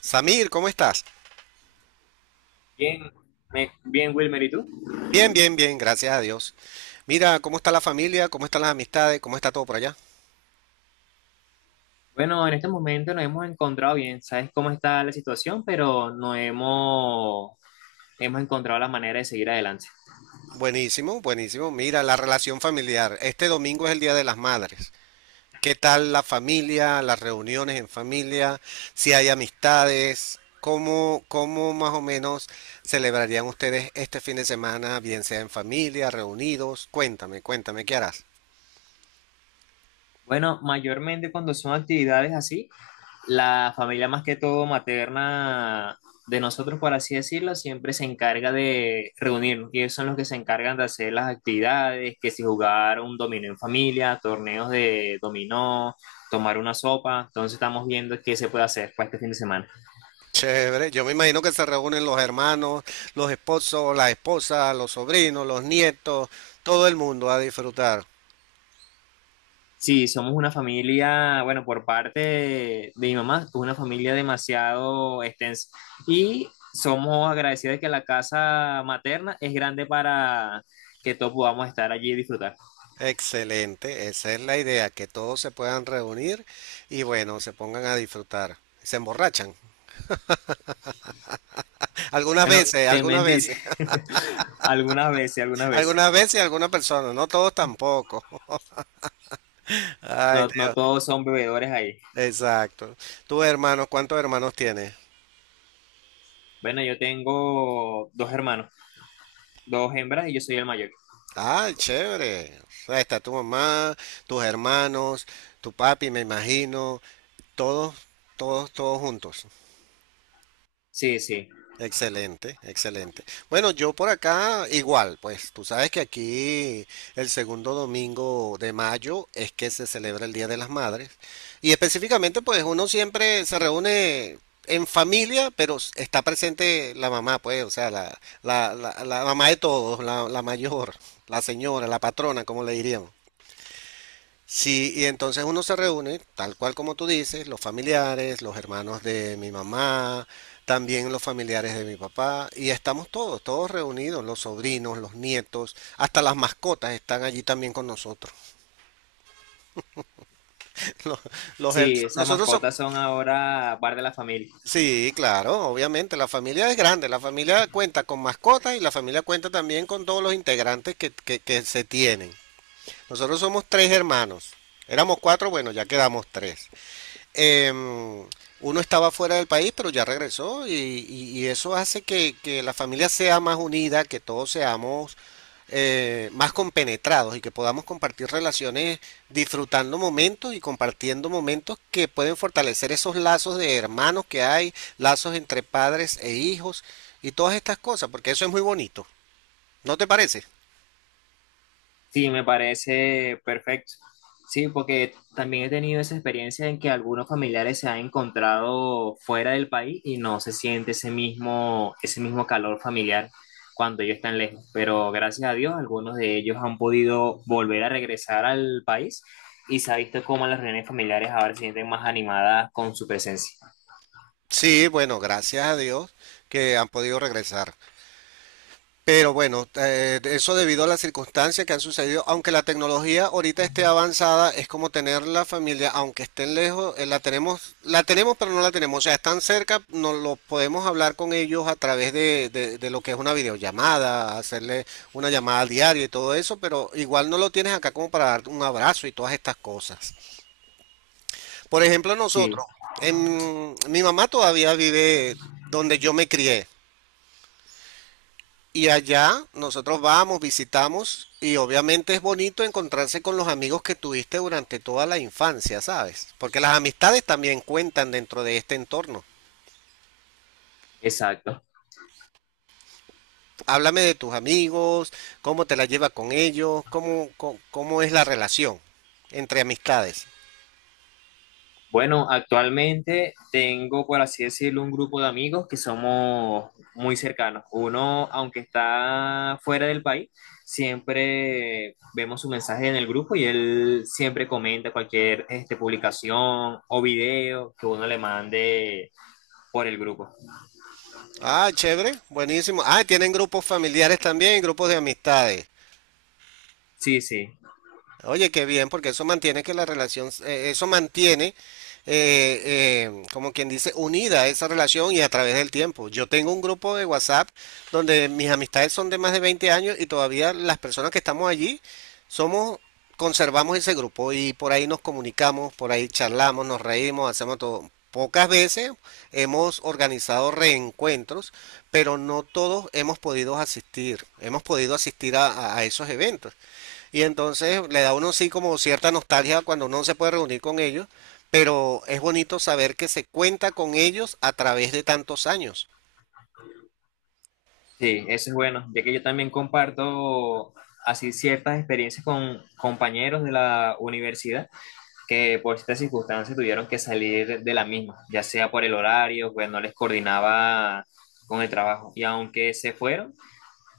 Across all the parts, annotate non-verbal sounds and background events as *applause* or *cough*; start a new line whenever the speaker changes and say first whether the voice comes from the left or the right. right: Samir, ¿cómo estás?
left: Bien, bien, Wilmer, ¿y tú?
right: Bien, bien, bien, gracias a Dios. Mira, ¿cómo está la familia? ¿Cómo están las amistades? ¿Cómo está todo por allá?
left: Bueno, en este momento nos hemos encontrado bien, sabes cómo está la situación, pero no hemos, hemos encontrado la manera de seguir adelante.
right: Buenísimo, buenísimo. Mira, la relación familiar. Este domingo es el Día de las Madres. ¿Qué tal la familia, las reuniones en familia? Si hay amistades, ¿cómo más o menos celebrarían ustedes este fin de semana, bien sea en familia, reunidos? Cuéntame, cuéntame, ¿qué harás?
left: Bueno, mayormente cuando son actividades así, la familia más que todo materna de nosotros, por así decirlo, siempre se encarga de reunirnos y ellos son los que se encargan de hacer las actividades, que si jugar un dominó en familia, torneos de dominó, tomar una sopa, entonces estamos viendo qué se puede hacer para este fin de semana.
right: Chévere, yo me imagino que se reúnen los hermanos, los esposos, las esposas, los sobrinos, los nietos, todo el mundo a disfrutar.
left: Sí, somos una familia, bueno, por parte de mi mamá, es una familia demasiado extensa. Y somos agradecidos de que la casa materna es grande para que todos podamos estar allí y disfrutar.
right: Excelente, esa es la idea, que todos se puedan reunir y bueno, se pongan a disfrutar. Se emborrachan. Algunas
left: Bueno,
right: veces,
left: te
right: algunas
left: mentiré,
right: veces. *laughs*
left: *laughs* algunas veces, algunas veces.
right: Algunas veces algunas personas, no todos tampoco. *laughs* Ay,
left: No, no
right: Dios,
left: todos son bebedores ahí.
right: exacto. Tus hermanos, ¿cuántos hermanos tienes?
left: Bueno, yo tengo dos hermanos, dos hembras y yo soy el mayor.
right: Ay, chévere. O sea, está tu mamá, tus hermanos, tu papi, me imagino. Todos, todos, todos juntos.
left: Sí, sí.
right: Excelente, excelente. Bueno, yo por acá igual, pues tú sabes que aquí el segundo domingo de mayo es que se celebra el Día de las Madres y específicamente pues uno siempre se reúne en familia, pero está presente la mamá, pues, o sea, la mamá de todos, la mayor, la señora, la patrona, como le diríamos. Sí, y entonces uno se reúne, tal cual como tú dices, los familiares, los hermanos de mi mamá, también los familiares de mi papá, y estamos todos, todos reunidos, los sobrinos, los nietos, hasta las mascotas están allí también con nosotros. *laughs* Los, los her-
left: Sí, esas
right: nosotros somos,
left: mascotas son ahora parte de la familia.
right: sí, claro, obviamente, la familia es grande, la familia cuenta con mascotas y la familia cuenta también con todos los integrantes que se tienen. Nosotros somos tres hermanos, éramos cuatro, bueno, ya quedamos tres. em, Uno estaba fuera del país, pero ya regresó y eso hace que la familia sea más unida, que todos seamos más compenetrados y que podamos compartir relaciones disfrutando momentos y compartiendo momentos que pueden fortalecer esos lazos de hermanos que hay, lazos entre padres e hijos y todas estas cosas, porque eso es muy bonito. ¿No te parece?
left: Sí, me parece perfecto. Sí, porque también he tenido esa experiencia en que algunos familiares se han encontrado fuera del país y no se siente ese mismo calor familiar cuando ellos están lejos. Pero gracias a Dios, algunos de ellos han podido volver a regresar al país y se ha visto cómo las reuniones familiares ahora se sienten más animadas con su presencia.
right: Sí, bueno, gracias a Dios que han podido regresar. Pero bueno, eso debido a las circunstancias que han sucedido, aunque la tecnología ahorita esté avanzada, es como tener la familia, aunque estén lejos. La tenemos, la tenemos, pero no la tenemos. O sea, están cerca, nos lo podemos hablar con ellos a través de lo que es una videollamada, hacerle una llamada diaria y todo eso, pero igual no lo tienes acá como para darte un abrazo y todas estas cosas. Por ejemplo,
left: Sí,
right: nosotros, mi mamá todavía vive donde yo me crié. Y allá nosotros vamos, visitamos y obviamente es bonito encontrarse con los amigos que tuviste durante toda la infancia, ¿sabes? Porque las amistades también cuentan dentro de este entorno.
left: exacto.
right: Háblame de tus amigos, cómo te la llevas con ellos, cómo es la relación entre amistades.
left: Bueno, actualmente tengo, por así decirlo, un grupo de amigos que somos muy cercanos. Uno, aunque está fuera del país, siempre vemos su mensaje en el grupo y él siempre comenta cualquier este, publicación o video que uno le mande por el grupo.
right: Ah, chévere, buenísimo. Ah, tienen grupos familiares también, grupos de amistades.
left: Sí, sí,
right: Oye, qué bien, porque eso mantiene que la relación, eso mantiene, como quien dice, unida esa relación y a través del tiempo. Yo tengo un grupo de WhatsApp donde mis amistades son de más de 20 años y todavía las personas que estamos allí somos, conservamos ese grupo y por ahí nos comunicamos, por ahí charlamos, nos reímos, hacemos todo. Pocas veces hemos organizado reencuentros, pero no todos hemos podido asistir a esos eventos. Y entonces le da a uno sí como cierta nostalgia cuando uno se puede reunir con ellos, pero es bonito saber que se cuenta con ellos a través de tantos años.
left: sí, eso es bueno, ya que yo también comparto así ciertas experiencias con compañeros de la universidad que por ciertas circunstancias tuvieron que salir de la misma, ya sea por el horario, pues no les coordinaba con el trabajo. Y aunque se fueron,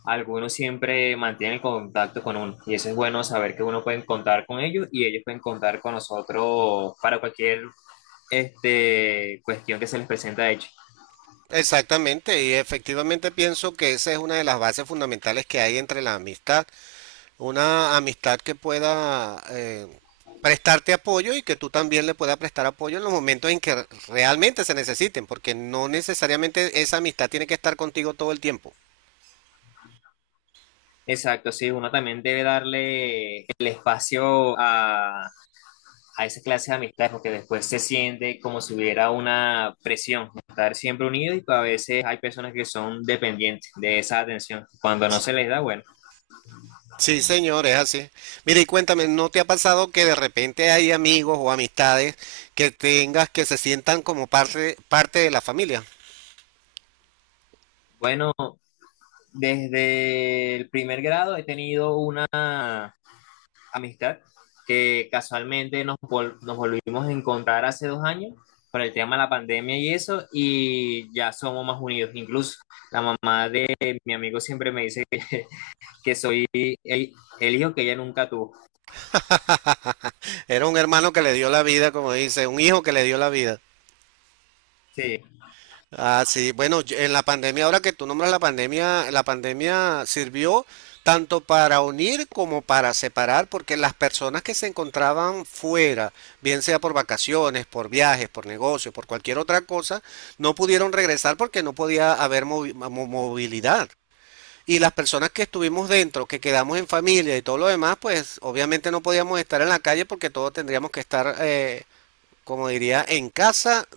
left: algunos siempre mantienen el contacto con uno. Y eso es bueno saber que uno puede contar con ellos y ellos pueden contar con nosotros para cualquier este, cuestión que se les presenta de hecho.
right: Exactamente, y efectivamente pienso que esa es una de las bases fundamentales que hay entre la amistad, una amistad que pueda prestarte apoyo y que tú también le puedas prestar apoyo en los momentos en que realmente se necesiten, porque no necesariamente esa amistad tiene que estar contigo todo el tiempo.
left: Exacto, sí, uno también debe darle el espacio a esa clase de amistades porque después se siente como si hubiera una presión, estar siempre unidos y a veces hay personas que son dependientes de esa atención. Cuando no se les da, bueno.
right: Sí, señor, es así. Mira, y cuéntame, ¿no te ha pasado que de repente hay amigos o amistades que tengas que se sientan como parte de la familia?
left: Bueno, desde el primer grado he tenido una amistad que casualmente nos volvimos a encontrar hace 2 años por el tema de la pandemia y eso, y ya somos más unidos. Incluso la mamá de mi amigo siempre me dice *laughs* que soy el, hijo que ella nunca tuvo.
right: Era un hermano que le dio la vida, como dice, un hijo que le dio la vida.
left: Sí,
right: Ah, sí, bueno, en la pandemia, ahora que tú nombras la pandemia sirvió tanto para unir como para separar, porque las personas que se encontraban fuera, bien sea por vacaciones, por viajes, por negocio, por cualquier otra cosa, no pudieron regresar porque no podía haber movilidad. Y las personas que estuvimos dentro, que quedamos en familia y todo lo demás, pues obviamente no podíamos estar en la calle porque todos tendríamos que estar, como diría, en casa,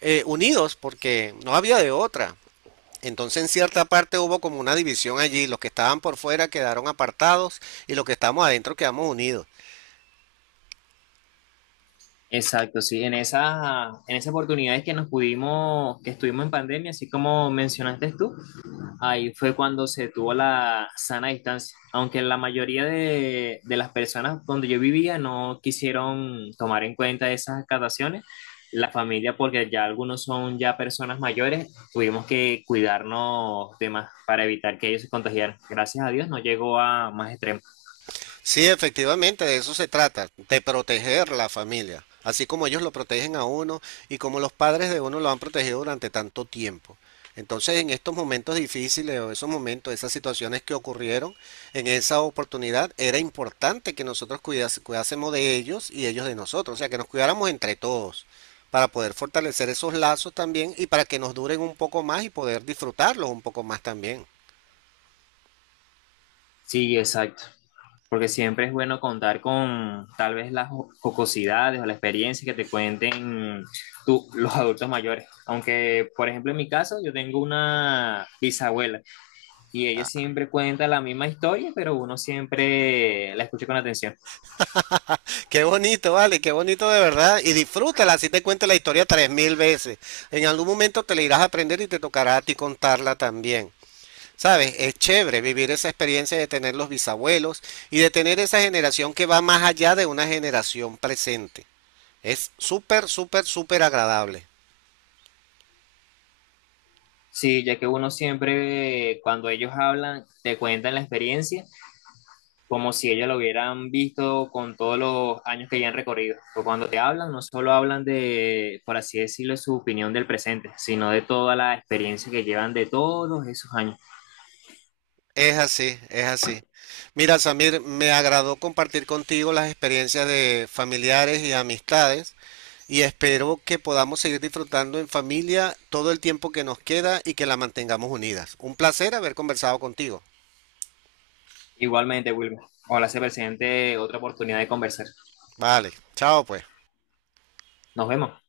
right: unidos porque no había de otra. Entonces en cierta parte hubo como una división allí, los que estaban por fuera quedaron apartados y los que estamos adentro quedamos unidos.
left: exacto, sí, en esas oportunidades que que estuvimos en pandemia, así como mencionaste tú, ahí fue cuando se tuvo la sana distancia, aunque la mayoría de las personas donde yo vivía no quisieron tomar en cuenta esas acataciones, la familia, porque ya algunos son ya personas mayores, tuvimos que cuidarnos de más para evitar que ellos se contagiaran. Gracias a Dios no llegó a más extremos.
right: Sí, efectivamente, de eso se trata, de proteger la familia, así como ellos lo protegen a uno y como los padres de uno lo han protegido durante tanto tiempo. Entonces, en estos momentos difíciles o esos momentos, esas situaciones que ocurrieron en esa oportunidad, era importante que nosotros cuidásemos de ellos y ellos de nosotros, o sea, que nos cuidáramos entre todos para poder fortalecer esos lazos también y para que nos duren un poco más y poder disfrutarlos un poco más también.
left: Sí, exacto. Porque siempre es bueno contar con tal vez las jocosidades o la experiencia que te cuenten tú, los adultos mayores. Aunque, por ejemplo, en mi caso, yo tengo una bisabuela y ella siempre cuenta la misma historia, pero uno siempre la escucha con atención.
right: Qué bonito, vale, qué bonito de verdad. Y disfrútala, así te cuento la historia 3.000 veces. En algún momento te la irás a aprender y te tocará a ti contarla también. ¿Sabes? Es chévere vivir esa experiencia de tener los bisabuelos y de tener esa generación que va más allá de una generación presente. Es súper, súper, súper agradable.
left: Sí, ya que uno siempre, cuando ellos hablan, te cuentan la experiencia como si ellos lo hubieran visto con todos los años que ya han recorrido. Porque cuando te hablan, no solo hablan de, por así decirlo, su opinión del presente, sino de toda la experiencia que llevan de todos esos años.
right: Es así, es así. Mira, Samir, me agradó compartir contigo las experiencias de familiares y amistades. Y espero que podamos seguir disfrutando en familia todo el tiempo que nos queda y que la mantengamos unidas. Un placer haber conversado contigo.
left: Igualmente, Wilmer, ojalá se presente otra oportunidad de conversar.
right: Vale, chao pues.
left: Nos vemos.